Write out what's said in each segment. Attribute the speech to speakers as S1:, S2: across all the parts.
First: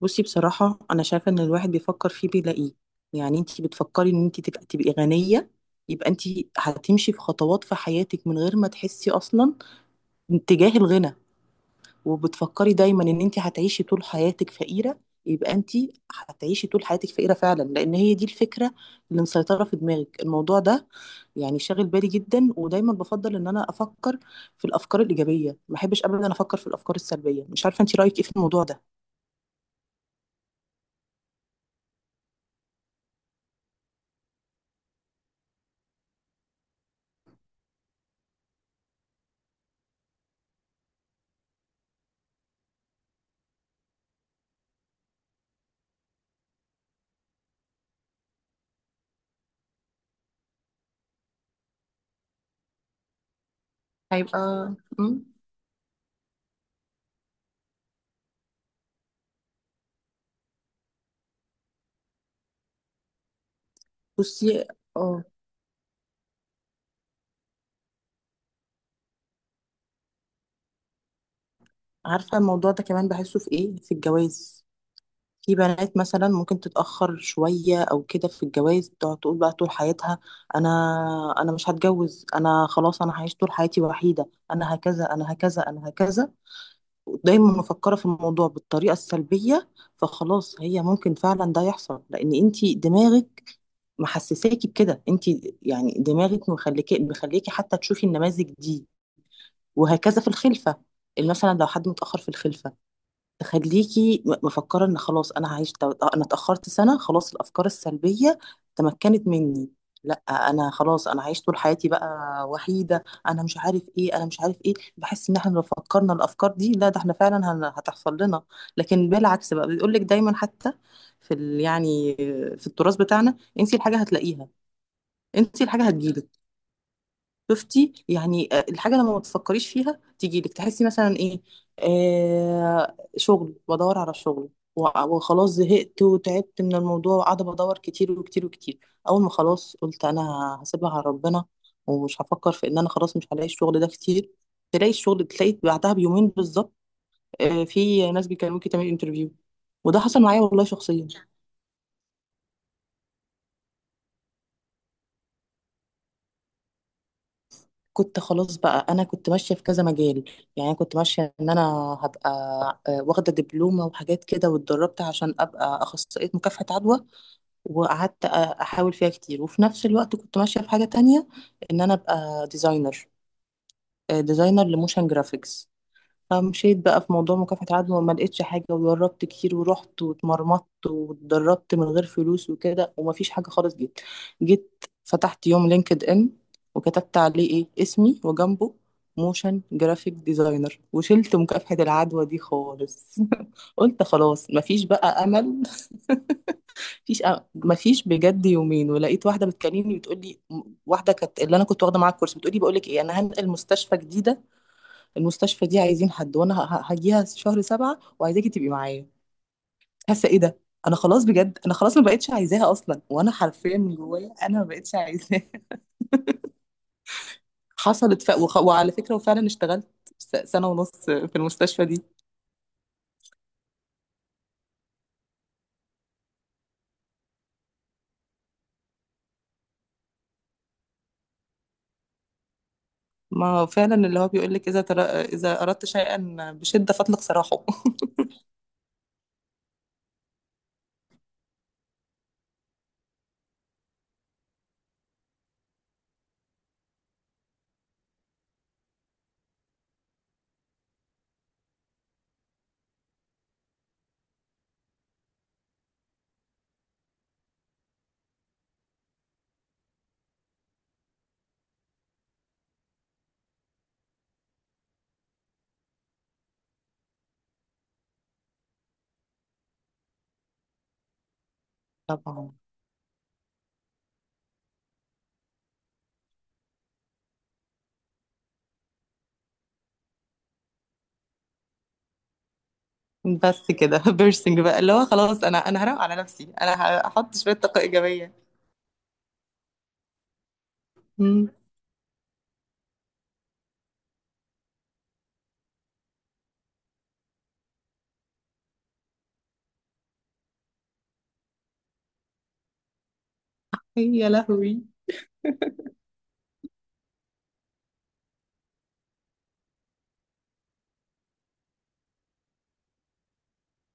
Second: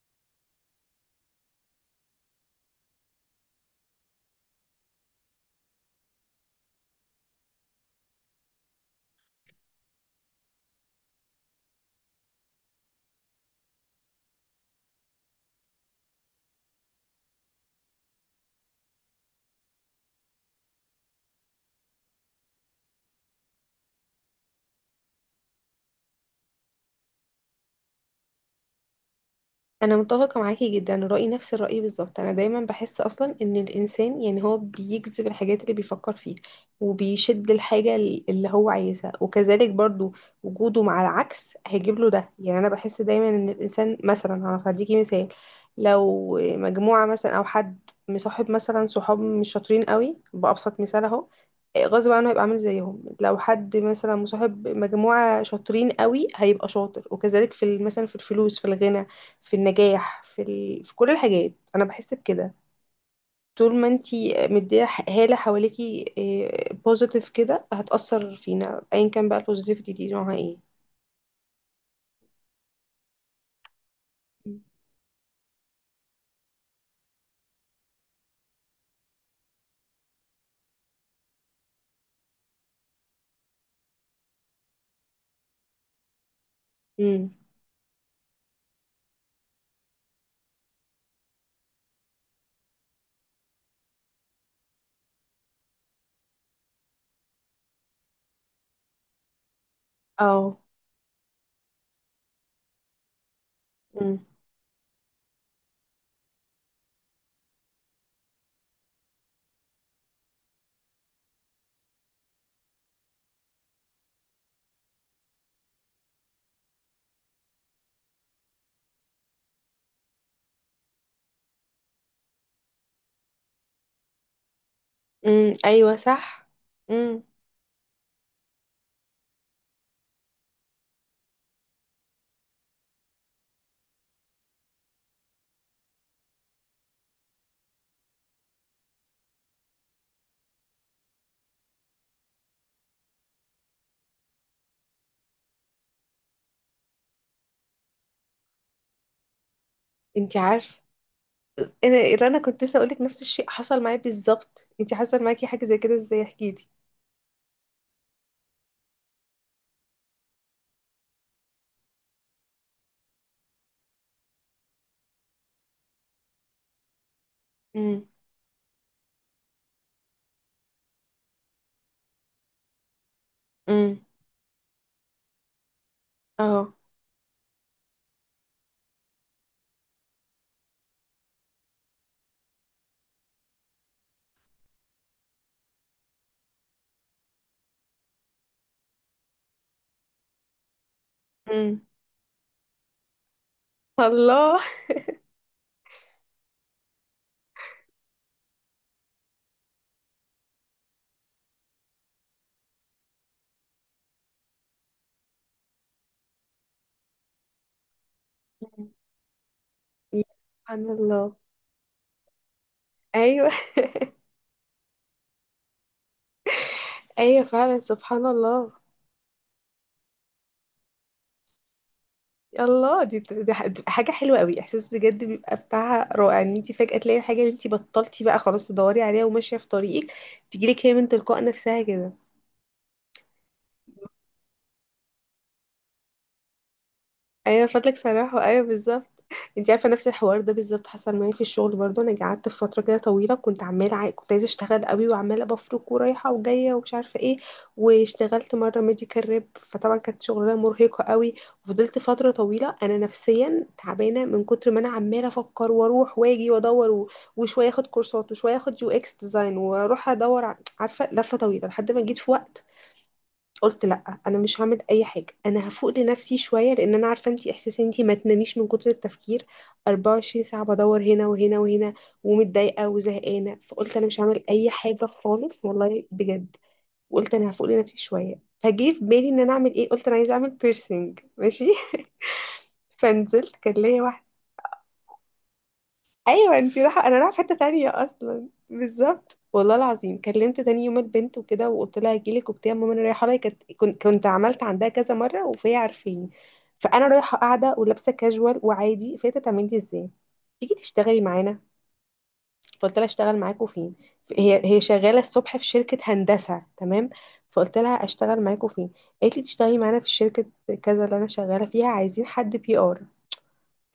S1: بصي، بصراحة أنا شايفة إن الواحد بيفكر فيه بيلاقيه. يعني أنتي بتفكري إن أنتي تبقي غنية، يبقى أنتي هتمشي في خطوات في حياتك من غير ما تحسي أصلا اتجاه الغنى. وبتفكري دايما إن أنتي هتعيشي طول حياتك فقيرة، يبقى أنتي هتعيشي طول حياتك فقيرة فعلا، لأن هي دي الفكرة اللي مسيطرة في دماغك. الموضوع ده يعني شاغل بالي جدا، ودايما بفضل إن أنا أفكر في الأفكار الإيجابية. ما بحبش أبدا أفكر في الأفكار السلبية. مش عارفة أنتي رأيك إيه في الموضوع ده؟
S2: انا متفقه معاكي جدا، رايي نفس الراي بالظبط. انا دايما بحس اصلا ان الانسان يعني هو بيجذب الحاجات اللي بيفكر فيها وبيشد الحاجه اللي هو عايزها، وكذلك برضو وجوده مع العكس هيجيب له ده. يعني انا بحس دايما ان الانسان مثلا، هديكي مثال، لو مجموعه مثلا او حد مصاحب مثلا صحاب مش شاطرين قوي، بابسط مثال اهو، غصب عنه هيبقى عامل زيهم. لو حد مثلا مصاحب
S1: هيبقى. مم.
S2: مجموعه شاطرين قوي هيبقى شاطر، وكذلك مثلا في الفلوس، في الغنى، في النجاح، في كل الحاجات انا بحس بكده. طول ما انتي
S1: بصي.
S2: مديه
S1: اه.
S2: هاله حواليكي بوزيتيف كده هتأثر فينا، ايا كان بقى البوزيتيفيتي دي نوعها ايه.
S1: عارفة، الموضوع ده كمان بحسه في ايه، في الجواز. في بنات مثلا ممكن تتأخر شوية او كده في الجواز، تقعد تقول بقى طول حياتها: انا انا مش هتجوز، انا خلاص انا هعيش طول حياتي وحيدة، انا هكذا انا هكذا انا هكذا.
S2: امم.
S1: دايما مفكرة في الموضوع بالطريقة السلبية، فخلاص هي ممكن فعلا ده يحصل، لان انتي دماغك محسساكي بكده. انتي يعني دماغك مخليكي حتى تشوفي النماذج دي. وهكذا في
S2: اه.
S1: الخلفة، مثلا لو حد متأخر في الخلفة، تخليكي
S2: امم.
S1: مفكرة ان خلاص انا انا اتأخرت سنة، خلاص الافكار السلبية تمكنت مني. لا، انا خلاص انا عايش طول حياتي بقى وحيدة، انا مش عارف ايه انا مش عارف ايه. بحس ان احنا لو فكرنا الافكار دي، لا ده احنا فعلا هتحصل لنا. لكن بالعكس بقى، بيقول لك دايما، حتى في ال يعني في التراث بتاعنا: انسي الحاجة هتلاقيها.
S2: امم،
S1: انسي الحاجة
S2: ايوه
S1: هتجيلك.
S2: صح. امم.
S1: شفتي يعني الحاجه لما ما تفكريش فيها تيجي لك، تحسي مثلا ايه. شغل بدور على شغل و- وخلاص زهقت وتعبت من الموضوع، وقاعده بدور كتير وكتير وكتير. اول ما خلاص قلت انا هسيبها على ربنا، ومش هفكر في ان انا خلاص مش هلاقي الشغل ده كتير، تلاقي الشغل، تلاقي بعدها بيومين بالظبط. في ناس بيكلموكي تعملي انترفيو. وده حصل
S2: انتي
S1: معايا والله
S2: عارفه،
S1: شخصيا.
S2: انا انا كنت لسه اقولك نفس الشيء حصل معايا بالظبط. انتي حصل معاكي حاجه زي كده؟ ازاي احكي لي.
S1: كنت خلاص بقى، انا كنت ماشيه في كذا مجال. يعني أنا كنت ماشيه ان انا هبقى واخده دبلومه وحاجات كده، واتدربت عشان ابقى اخصائيه مكافحه عدوى.
S2: امم.
S1: وقعدت احاول فيها كتير، وفي نفس الوقت كنت ماشيه في حاجه تانية، ان انا ابقى ديزاينر.
S2: امم.
S1: ديزاينر لموشن جرافيكس.
S2: اه.
S1: فمشيت بقى في موضوع مكافحة العدوى، وما لقيتش حاجة، وجربت كتير ورحت واتمرمطت واتدربت من غير فلوس وكده، ومفيش حاجة خالص. جيت فتحت يوم لينكد ان، وكتبت عليه ايه اسمي، وجنبه موشن جرافيك ديزاينر، وشلت مكافحة
S2: امم.
S1: العدوى دي خالص. قلت خلاص
S2: الله.
S1: مفيش بقى امل، مفيش أمل. مفيش بجد يومين ولقيت واحدة بتكلمني بتقول لي، واحدة كانت اللي انا كنت واخدة معاها الكورس، بتقول لي بقول لك ايه، انا هنقل مستشفى جديدة، المستشفى دي عايزين حد، وانا هجيها شهر 7، وعايزاكي تبقي
S2: مم.
S1: معايا. حاسه ايه ده؟
S2: سبحان
S1: انا خلاص
S2: الله.
S1: بجد، انا خلاص ما بقتش عايزاها اصلا، وانا
S2: ايوه.
S1: حرفيا من جوايا انا ما بقتش عايزاها.
S2: ايوه فعلا
S1: حصلت
S2: سبحان الله.
S1: وعلى فكره وفعلا اشتغلت سنه ونص في المستشفى دي.
S2: الله، دي بتبقى حاجة حلوة قوي، احساس بجد بيبقى بتاعها رائع، ان انت فجأة تلاقي الحاجة اللي انت بطلتي بقى خلاص تدوري عليها وماشية في طريقك، تجيلك هي من تلقاء نفسها كده.
S1: ما هو فعلا، اللي هو بيقول لك: اذا اردت شيئا بشده فاطلق سراحه.
S2: ايوه فضلك صراحة، ايوه بالظبط. انت عارفه نفس الحوار ده بالظبط حصل معايا في الشغل برضه. انا قعدت في فتره كده طويله كنت عماله كنت عايزه اشتغل قوي، وعماله بفرك ورايحه وجايه ومش عارفه ايه. واشتغلت مره ميديكال ريب، فطبعا كانت شغلانه مرهقه قوي. وفضلت فتره طويله انا نفسيا تعبانه من كتر ما انا عماله افكر واروح واجي وادور وشويه اخد كورسات وشويه اخد يو اكس ديزاين واروح ادور عارفه، لفه طويله. لحد ما جيت في وقت قلت لا، انا مش هعمل اي حاجه، انا هفوق لنفسي شويه، لان انا عارفه انتي احساس انتي ما تناميش من كتر التفكير، 24 ساعه بدور هنا وهنا وهنا،
S1: طبعا.
S2: ومتضايقه وزهقانه. فقلت انا مش هعمل اي حاجه خالص والله بجد، وقلت انا هفوق لنفسي شويه. فجه في بالي ان انا اعمل ايه؟ قلت انا عايزه اعمل بيرسينج، ماشي. فنزلت،
S1: بس
S2: كان
S1: كده
S2: ليا واحده.
S1: بيرسينج بقى، اللي هو خلاص انا هروق على نفسي،
S2: ايوه
S1: انا
S2: انتي رايحه، انا رايحه
S1: هحط
S2: في
S1: شويه
S2: حته
S1: طاقه
S2: تانية
S1: ايجابيه.
S2: اصلا بالظبط. والله العظيم كلمت تاني يوم البنت
S1: مم.
S2: وكده، وقلت لها هجيلك وبتاع، ماما انا رايحه لها، كنت كنت عملت عندها كذا مره، وفهي عارفيني. فانا رايحه قاعده ولابسه كاجوال وعادي، فهي تعمل لي ازاي تيجي تشتغلي معانا؟ فقلت لها اشتغل معاكوا فين؟
S1: يا
S2: هي
S1: لهوي.
S2: شغاله الصبح في شركه هندسه، تمام. فقلت لها اشتغل معاكوا فين؟ قالت لي تشتغلي معانا في شركه كذا، اللي انا شغاله فيها، عايزين حد بي ار.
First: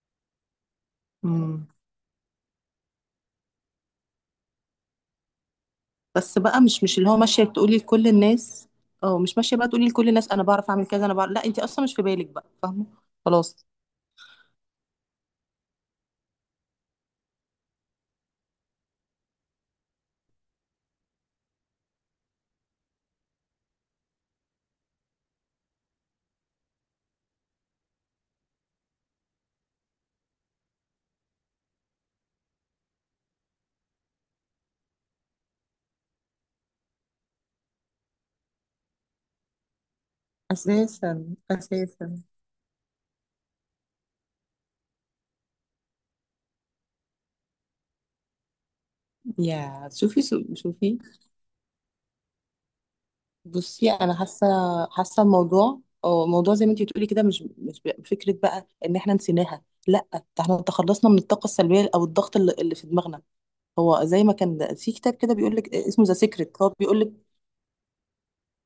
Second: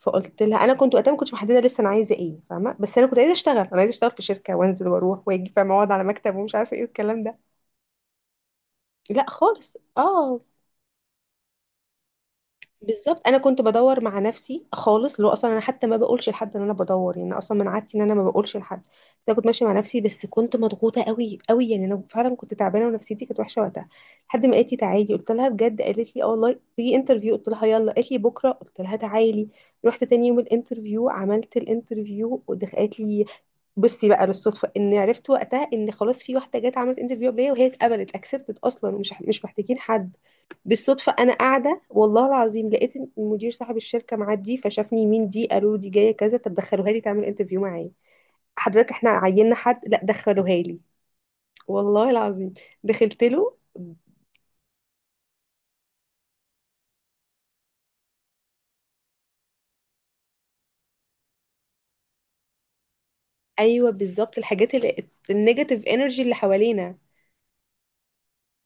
S2: فقلت لها، انا كنت وقتها ما كنتش محدده لسه انا عايزه ايه، فاهمه؟ بس انا كنت عايزه اشتغل، انا عايزه اشتغل في شركه، وانزل واروح واجي، فاهمه، اقعد على مكتب،
S1: بس
S2: ومش
S1: بقى
S2: عارفه ايه
S1: مش اللي هو
S2: والكلام ده.
S1: ماشية تقولي لكل الناس. اه،
S2: لا
S1: مش ماشية بقى
S2: خالص.
S1: تقولي لكل الناس
S2: اه،
S1: انا بعرف اعمل كذا انا بعرف، لا، انت اصلا مش في بالك بقى، فاهمة؟
S2: بالظبط، انا كنت
S1: خلاص.
S2: بدور مع نفسي خالص. لو اصلا انا حتى ما بقولش لحد ان انا بدور، يعني أنا اصلا من عادتي ان انا ما بقولش لحد، بس انا كنت ماشيه مع نفسي. بس كنت مضغوطه قوي قوي، يعني انا فعلا كنت تعبانه ونفسيتي كانت وحشه وقتها. لحد ما قالت لي تعالي، قلت لها بجد؟ قالت لي اه والله، تيجي انترفيو. قلت لها يلا. قالت لي بكره. قلت لها تعالي. رحت تاني يوم الانترفيو، عملت الانترفيو، قالت لي بصي بقى للصدفه، ان عرفت وقتها ان خلاص في واحده جت عملت انترفيو قبليه وهي اتقبلت اكسبتت اصلا، ومش مش محتاجين حد بالصدفة.
S1: اساسا.
S2: أنا قاعدة
S1: اساسا.
S2: والله العظيم، لقيت المدير صاحب الشركة معدي، فشافني، مين دي؟ قالوا له دي جاية كذا، طب دخلوها لي تعمل انترفيو معايا. حضرتك احنا عيننا حد.
S1: يا
S2: لا
S1: شوفي
S2: دخلوها لي.
S1: شوفي.
S2: والله العظيم، دخلت له.
S1: بصي انا حاسة، حاسة الموضوع. اه، الموضوع زي ما انت بتقولي كده، مش مش بقى- فكرة بقى ان احنا نسيناها، لا، ده احنا تخلصنا من الطاقة السلبية او الضغط اللي في دماغنا.
S2: أيوه
S1: هو زي ما
S2: بالظبط، الحاجات
S1: كان في
S2: اللي
S1: كتاب كده، بيقول لك
S2: النيجاتيف
S1: اسمه ذا
S2: انرجي اللي
S1: سيكريت، هو
S2: حوالينا.
S1: بيقول لك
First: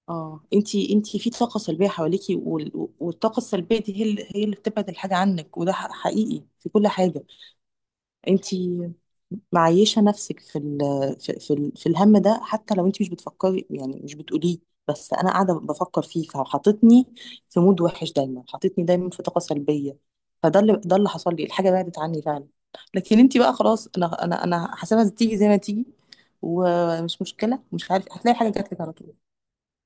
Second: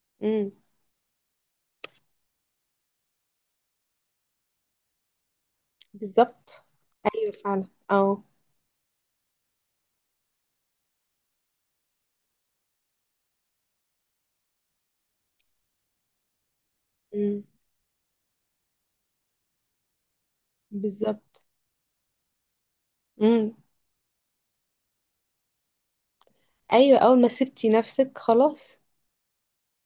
S1: اه،
S2: امم.
S1: انتي في طاقة سلبية حواليكي، والطاقة السلبية دي هي اللي بتبعد الحاجة عنك، وده حقيقي
S2: بالظبط.
S1: في كل حاجة.
S2: أيوه فعلا. اه.
S1: انتي معيشة نفسك في ال في في, ال في الهم ده، حتى لو انتي مش بتفكري، يعني مش بتقوليه، بس انا قاعدة بفكر فيه، فحطتني
S2: امم.
S1: في مود وحش، دايما حطتني دايما في طاقة سلبية، فده اللي حصل
S2: بالظبط.
S1: لي، الحاجة بعدت عني فعلا. لكن انتي بقى
S2: امم.
S1: خلاص، انا حاسبها تيجي زي ما تيجي،
S2: أيوه، أول
S1: ومش
S2: ما
S1: مشكلة،
S2: سبتي
S1: مش عارف،
S2: نفسك
S1: هتلاقي حاجة جات
S2: خلاص.
S1: لك على طول.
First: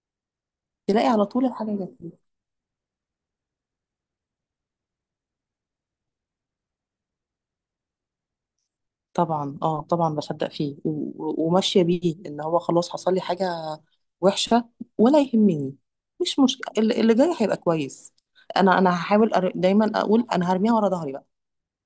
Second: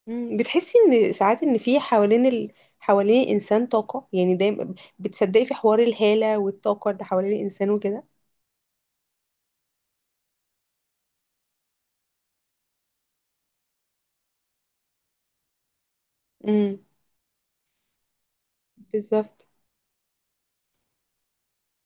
S2: مم. بتحسي
S1: تلاقي
S2: ان
S1: على
S2: ساعات
S1: طول
S2: ان
S1: الحاجة
S2: في
S1: جات.
S2: حوالين الانسان طاقة، يعني دايما بتصدقي في حوار الهالة والطاقة اللي حوالين الانسان وكده.
S1: طبعا اه، طبعا بصدق فيه وماشيه بيه. ان هو خلاص حصل لي حاجه وحشه، ولا يهمني، مش مشكله،
S2: امم.
S1: اللي جاي هيبقى كويس. انا
S2: بالظبط.
S1: دايما اقول انا هرميها ورا ظهري بقى،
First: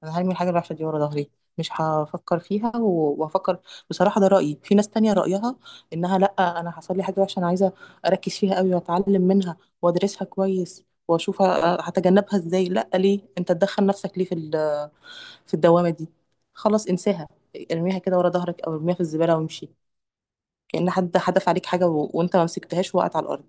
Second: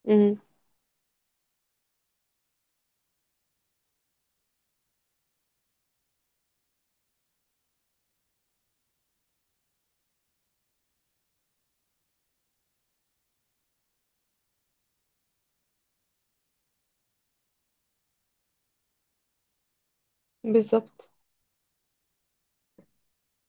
S1: انا هرمي
S2: امم.
S1: الحاجه الوحشه دي ورا ظهري، مش هفكر فيها وهفكر. بصراحه ده رايي، في ناس تانية رايها انها لا، انا حصل لي حاجه وحشه انا عايزه اركز فيها قوي واتعلم منها وادرسها كويس، واشوف هتجنبها ازاي. لا، ليه انت تدخل نفسك ليه في في الدوامة دي؟ خلاص، انساها، ارميها كده ورا ظهرك، او ارميها في الزبالة وامشي، كأن
S2: بالظبط.
S1: حد حدف عليك حاجة وانت ما مسكتهاش، وقعت على الأرض.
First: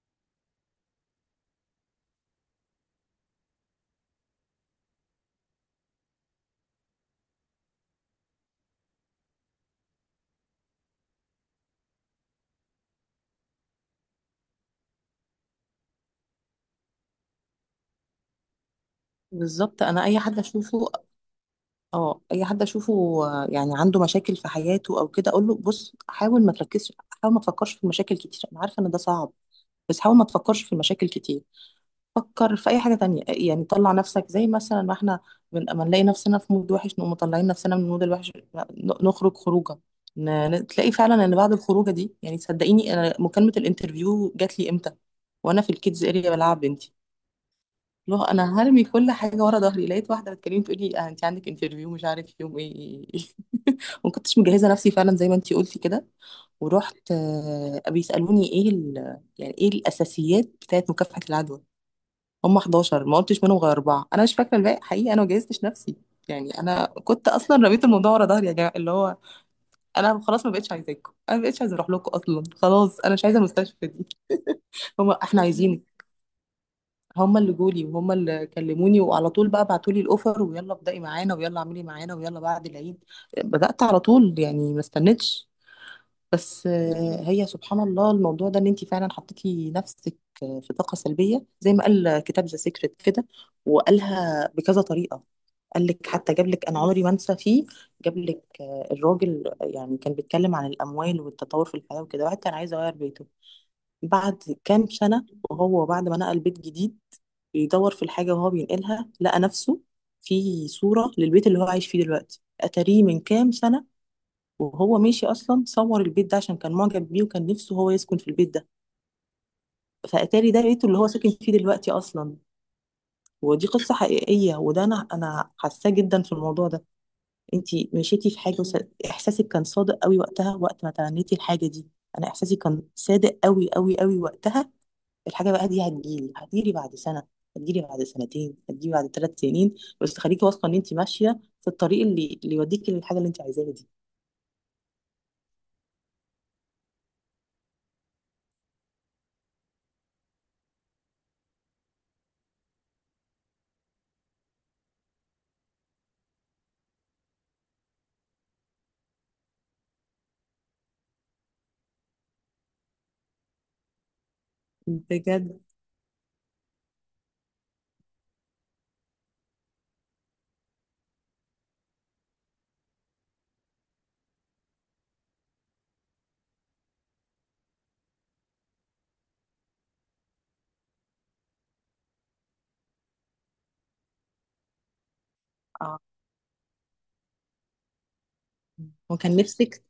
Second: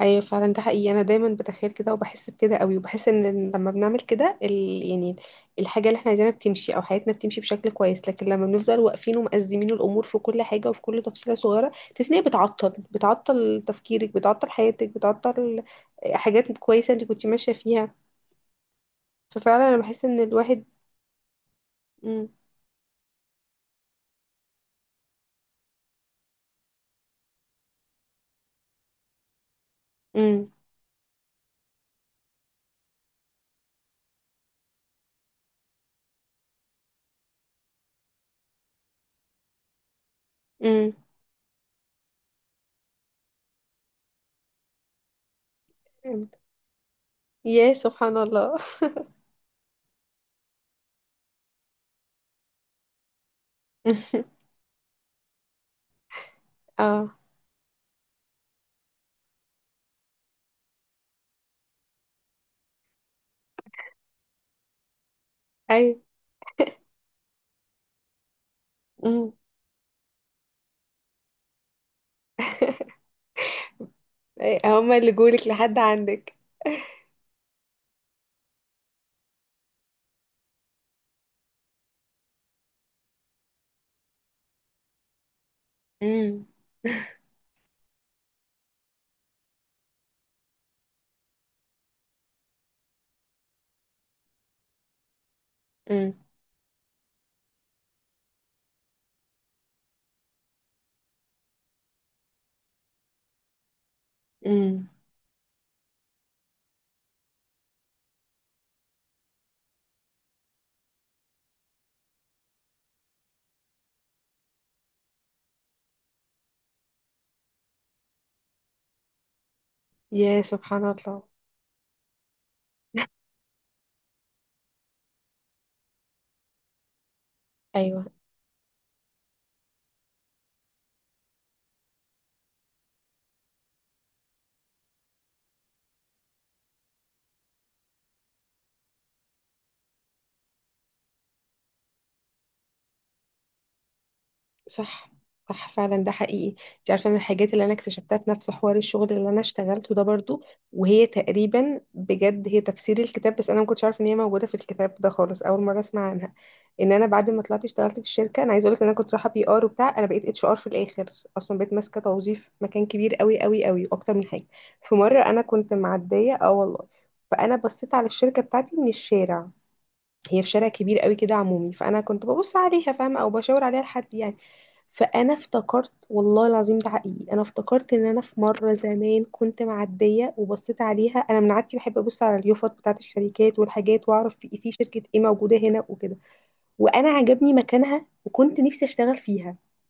S2: ايوه فعلا، ده حقيقي، انا دايما بتخيل كده وبحس بكده قوي. وبحس ان لما بنعمل كده يعني الحاجة اللي احنا عايزينها بتمشي، او حياتنا بتمشي بشكل كويس. لكن لما بنفضل واقفين ومأزمين الامور في كل حاجة وفي كل تفصيلة صغيرة، تحسي ان هي بتعطل، بتعطل تفكيرك، بتعطل حياتك، بتعطل حاجات كويسة انت كنت ماشية فيها. ففعلا انا
S1: بالظبط،
S2: بحس
S1: انا اي
S2: ان
S1: حد
S2: الواحد.
S1: اشوفه، اه،
S2: امم.
S1: اي حد اشوفه يعني عنده مشاكل في حياته او كده، اقول له بص حاول ما تركزش، حاول ما تفكرش في المشاكل كتير، انا عارفة ان ده صعب، بس حاول ما
S2: امم.
S1: تفكرش في المشاكل كتير، فكر في اي حاجه تانية. يعني طلع نفسك، زي مثلا ما احنا ما نلاقي نفسنا في مود وحش نقوم مطلعين نفسنا من المود الوحش، نخرج خروجه، تلاقي
S2: امم.
S1: فعلا ان بعد الخروجه دي يعني. صدقيني انا مكالمه الانترفيو جات لي امتى؟ وانا في الكيدز اريا
S2: فهمت.
S1: بلعب بنتي،
S2: يا سبحان
S1: لو
S2: الله.
S1: انا هرمي كل حاجه ورا ظهري، لقيت واحده بتكلمني تقول لي آه انت عندك انترفيو مش عارف يوم ايه. ما كنتش مجهزه نفسي فعلا زي ما انت قلتي كده، ورحت
S2: اه.
S1: بيسالوني ايه يعني ايه الاساسيات بتاعت مكافحه العدوى. هم 11، ما قلتش منهم غير اربعه، انا مش فاكره الباقي حقيقي، انا ما جهزتش نفسي.
S2: ايوه.
S1: يعني انا كنت اصلا رميت الموضوع ورا ظهري، يا جماعه اللي هو
S2: امم.
S1: انا خلاص ما بقتش عايزاكم، انا ما بقتش عايزه اروح لكم اصلا، خلاص انا مش عايزه المستشفى دي.
S2: هما
S1: هم
S2: اللي
S1: احنا
S2: جولك لحد
S1: عايزينك.
S2: عندك؟
S1: هم اللي جولي، وهم اللي كلموني، وعلى طول بقى بعتوا لي الاوفر، ويلا ابدأي معانا، ويلا اعملي معانا، ويلا بعد العيد بدأت على طول، يعني ما استنيتش.
S2: امم.
S1: بس هي سبحان الله، الموضوع ده ان انت فعلا حطيتي نفسك في طاقه سلبيه زي ما قال كتاب ذا سيكريت كده، وقالها بكذا طريقه. قال لك
S2: امم.
S1: حتى، جاب لك انا عمري ما انسى فيه، جاب لك الراجل يعني كان بيتكلم عن الاموال والتطور في الحياه وكده، واحد كان عايز يغير بيته بعد كام
S2: امم.
S1: سنه، وهو بعد ما نقل بيت جديد، بيدور في الحاجه وهو بينقلها، لقى نفسه في صوره للبيت اللي هو عايش فيه دلوقتي. اتاريه من كام سنه وهو ماشي اصلا صور البيت ده عشان كان معجب بيه، وكان نفسه هو يسكن في البيت ده،
S2: يا
S1: فاتاري ده
S2: سبحان
S1: بيته اللي هو
S2: الله.
S1: ساكن فيه دلوقتي اصلا. ودي قصة حقيقية، وده انا حاساه جدا في الموضوع ده. انتي
S2: ايوه
S1: مشيتي في حاجة احساسك كان صادق قوي وقتها، وقت ما تمنيتي الحاجة دي. انا احساسي كان صادق قوي قوي قوي وقتها. الحاجة بقى دي هتجيلي بعد سنة، هتجيلي بعد سنتين، هتجيلي بعد 3 سنين، بس خليكي واثقة ان انتي ماشية في الطريق اللي يوديكي للحاجة اللي انتي عايزاها دي.
S2: صح. صح فعلا ده حقيقي. انت عارفه من الحاجات اللي انا اكتشفتها في نفس حوار الشغل اللي انا اشتغلته ده برضو، وهي تقريبا بجد هي تفسير الكتاب، بس انا ما كنتش عارفه ان هي موجوده في الكتاب ده خالص، اول مره اسمع عنها. ان انا بعد ما طلعت اشتغلت في الشركه، انا عايزه اقول لك ان انا كنت رايحه بي ار وبتاع، انا بقيت اتش ار في الاخر اصلا، بقيت ماسكه توظيف مكان كبير قوي قوي قوي واكتر من حاجه. في مره انا
S1: بجد.
S2: كنت معديه، اه والله، فانا بصيت على الشركه بتاعتي من الشارع. هي في شارع كبير قوي كده عمومي، فانا كنت ببص عليها، فاهمه، او بشاور عليها لحد، يعني. فانا افتكرت والله العظيم ده حقيقي، انا افتكرت ان انا في مره زمان كنت معديه وبصيت عليها، انا من عادتي بحب ابص على اليوفط بتاعت الشركات والحاجات واعرف في إيه، في شركه ايه موجوده هنا
S1: آه.
S2: وكده، وانا عجبني مكانها وكنت نفسي اشتغل
S1: وكان
S2: فيها.
S1: نفسك.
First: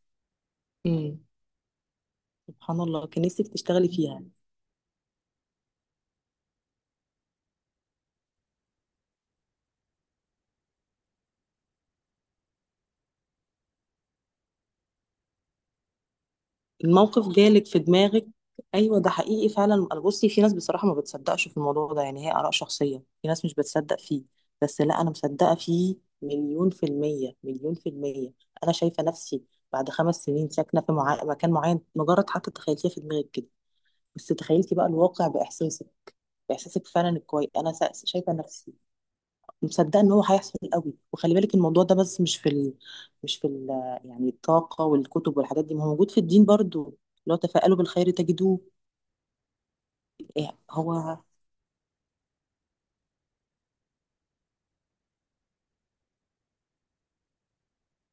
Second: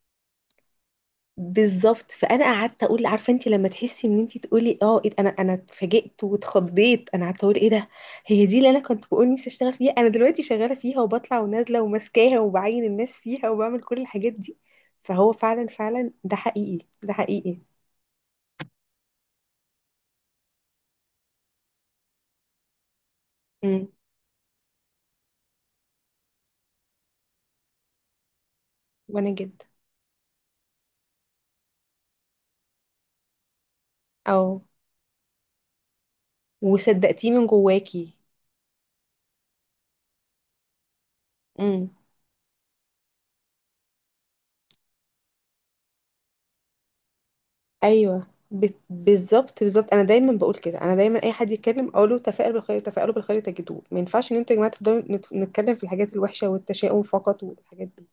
S1: مم.
S2: بالظبط، فانا
S1: سبحان
S2: قعدت اقول
S1: الله، كان
S2: عارفه انت
S1: نفسك
S2: لما
S1: تشتغلي
S2: تحسي ان
S1: فيها،
S2: انت تقولي اه إيه ده، انا انا اتفاجئت واتخضيت، انا قعدت اقول ايه ده؟ هي دي اللي انا كنت بقول نفسي اشتغل فيها. انا دلوقتي شغاله فيها، وبطلع ونازله وماسكاها وبعين الناس فيها، وبعمل كل الحاجات دي. فهو فعلا فعلا ده حقيقي، ده
S1: الموقف
S2: حقيقي.
S1: جالك في دماغك. ايوه ده حقيقي فعلا. بصي، في ناس بصراحه ما بتصدقش في الموضوع ده، يعني هي اراء شخصيه، في ناس مش
S2: امم.
S1: بتصدق فيه، بس لا انا مصدقه فيه، مليون في الميه مليون في الميه. انا شايفه
S2: وانا
S1: نفسي
S2: جدا.
S1: بعد 5 سنين ساكنه في مكان معين، مجرد حتى تخيلتيها في دماغك كده، بس
S2: اه.
S1: تخيلتي بقى الواقع باحساسك، باحساسك فعلا
S2: وصدقتيه من
S1: الكويس، انا
S2: جواكي.
S1: شايفه نفسي مصدقه ان هو هيحصل قوي. وخلي بالك الموضوع ده، بس مش في ال... مش في ال... يعني الطاقه والكتب والحاجات دي، ما هو موجود في الدين برضو: لو تفاءلوا بالخير
S2: ايوه
S1: تجدوه.
S2: بالظبط، بالظبط. انا دايما بقول
S1: إيه
S2: كده، انا
S1: هو
S2: دايما اي حد يتكلم اقول له تفائلوا بالخير، تفائلوا بالخير تجدوه. ما ينفعش ان انتوا يا جماعه تفضلوا نتكلم في الحاجات الوحشه والتشاؤم فقط والحاجات دي.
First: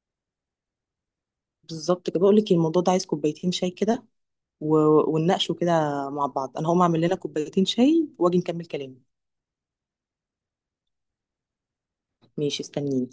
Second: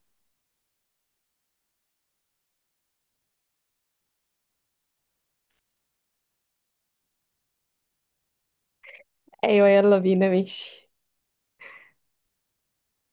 S1: بالظبط كده. بقول لك الموضوع ده عايز كوبايتين شاي كده و... ونناقشه كده مع بعض. انا هقوم اعمل لنا كوبايتين شاي واجي نكمل كلامي.
S2: ايوه يلا بينا، ماشي.
S1: ماشي استنيني.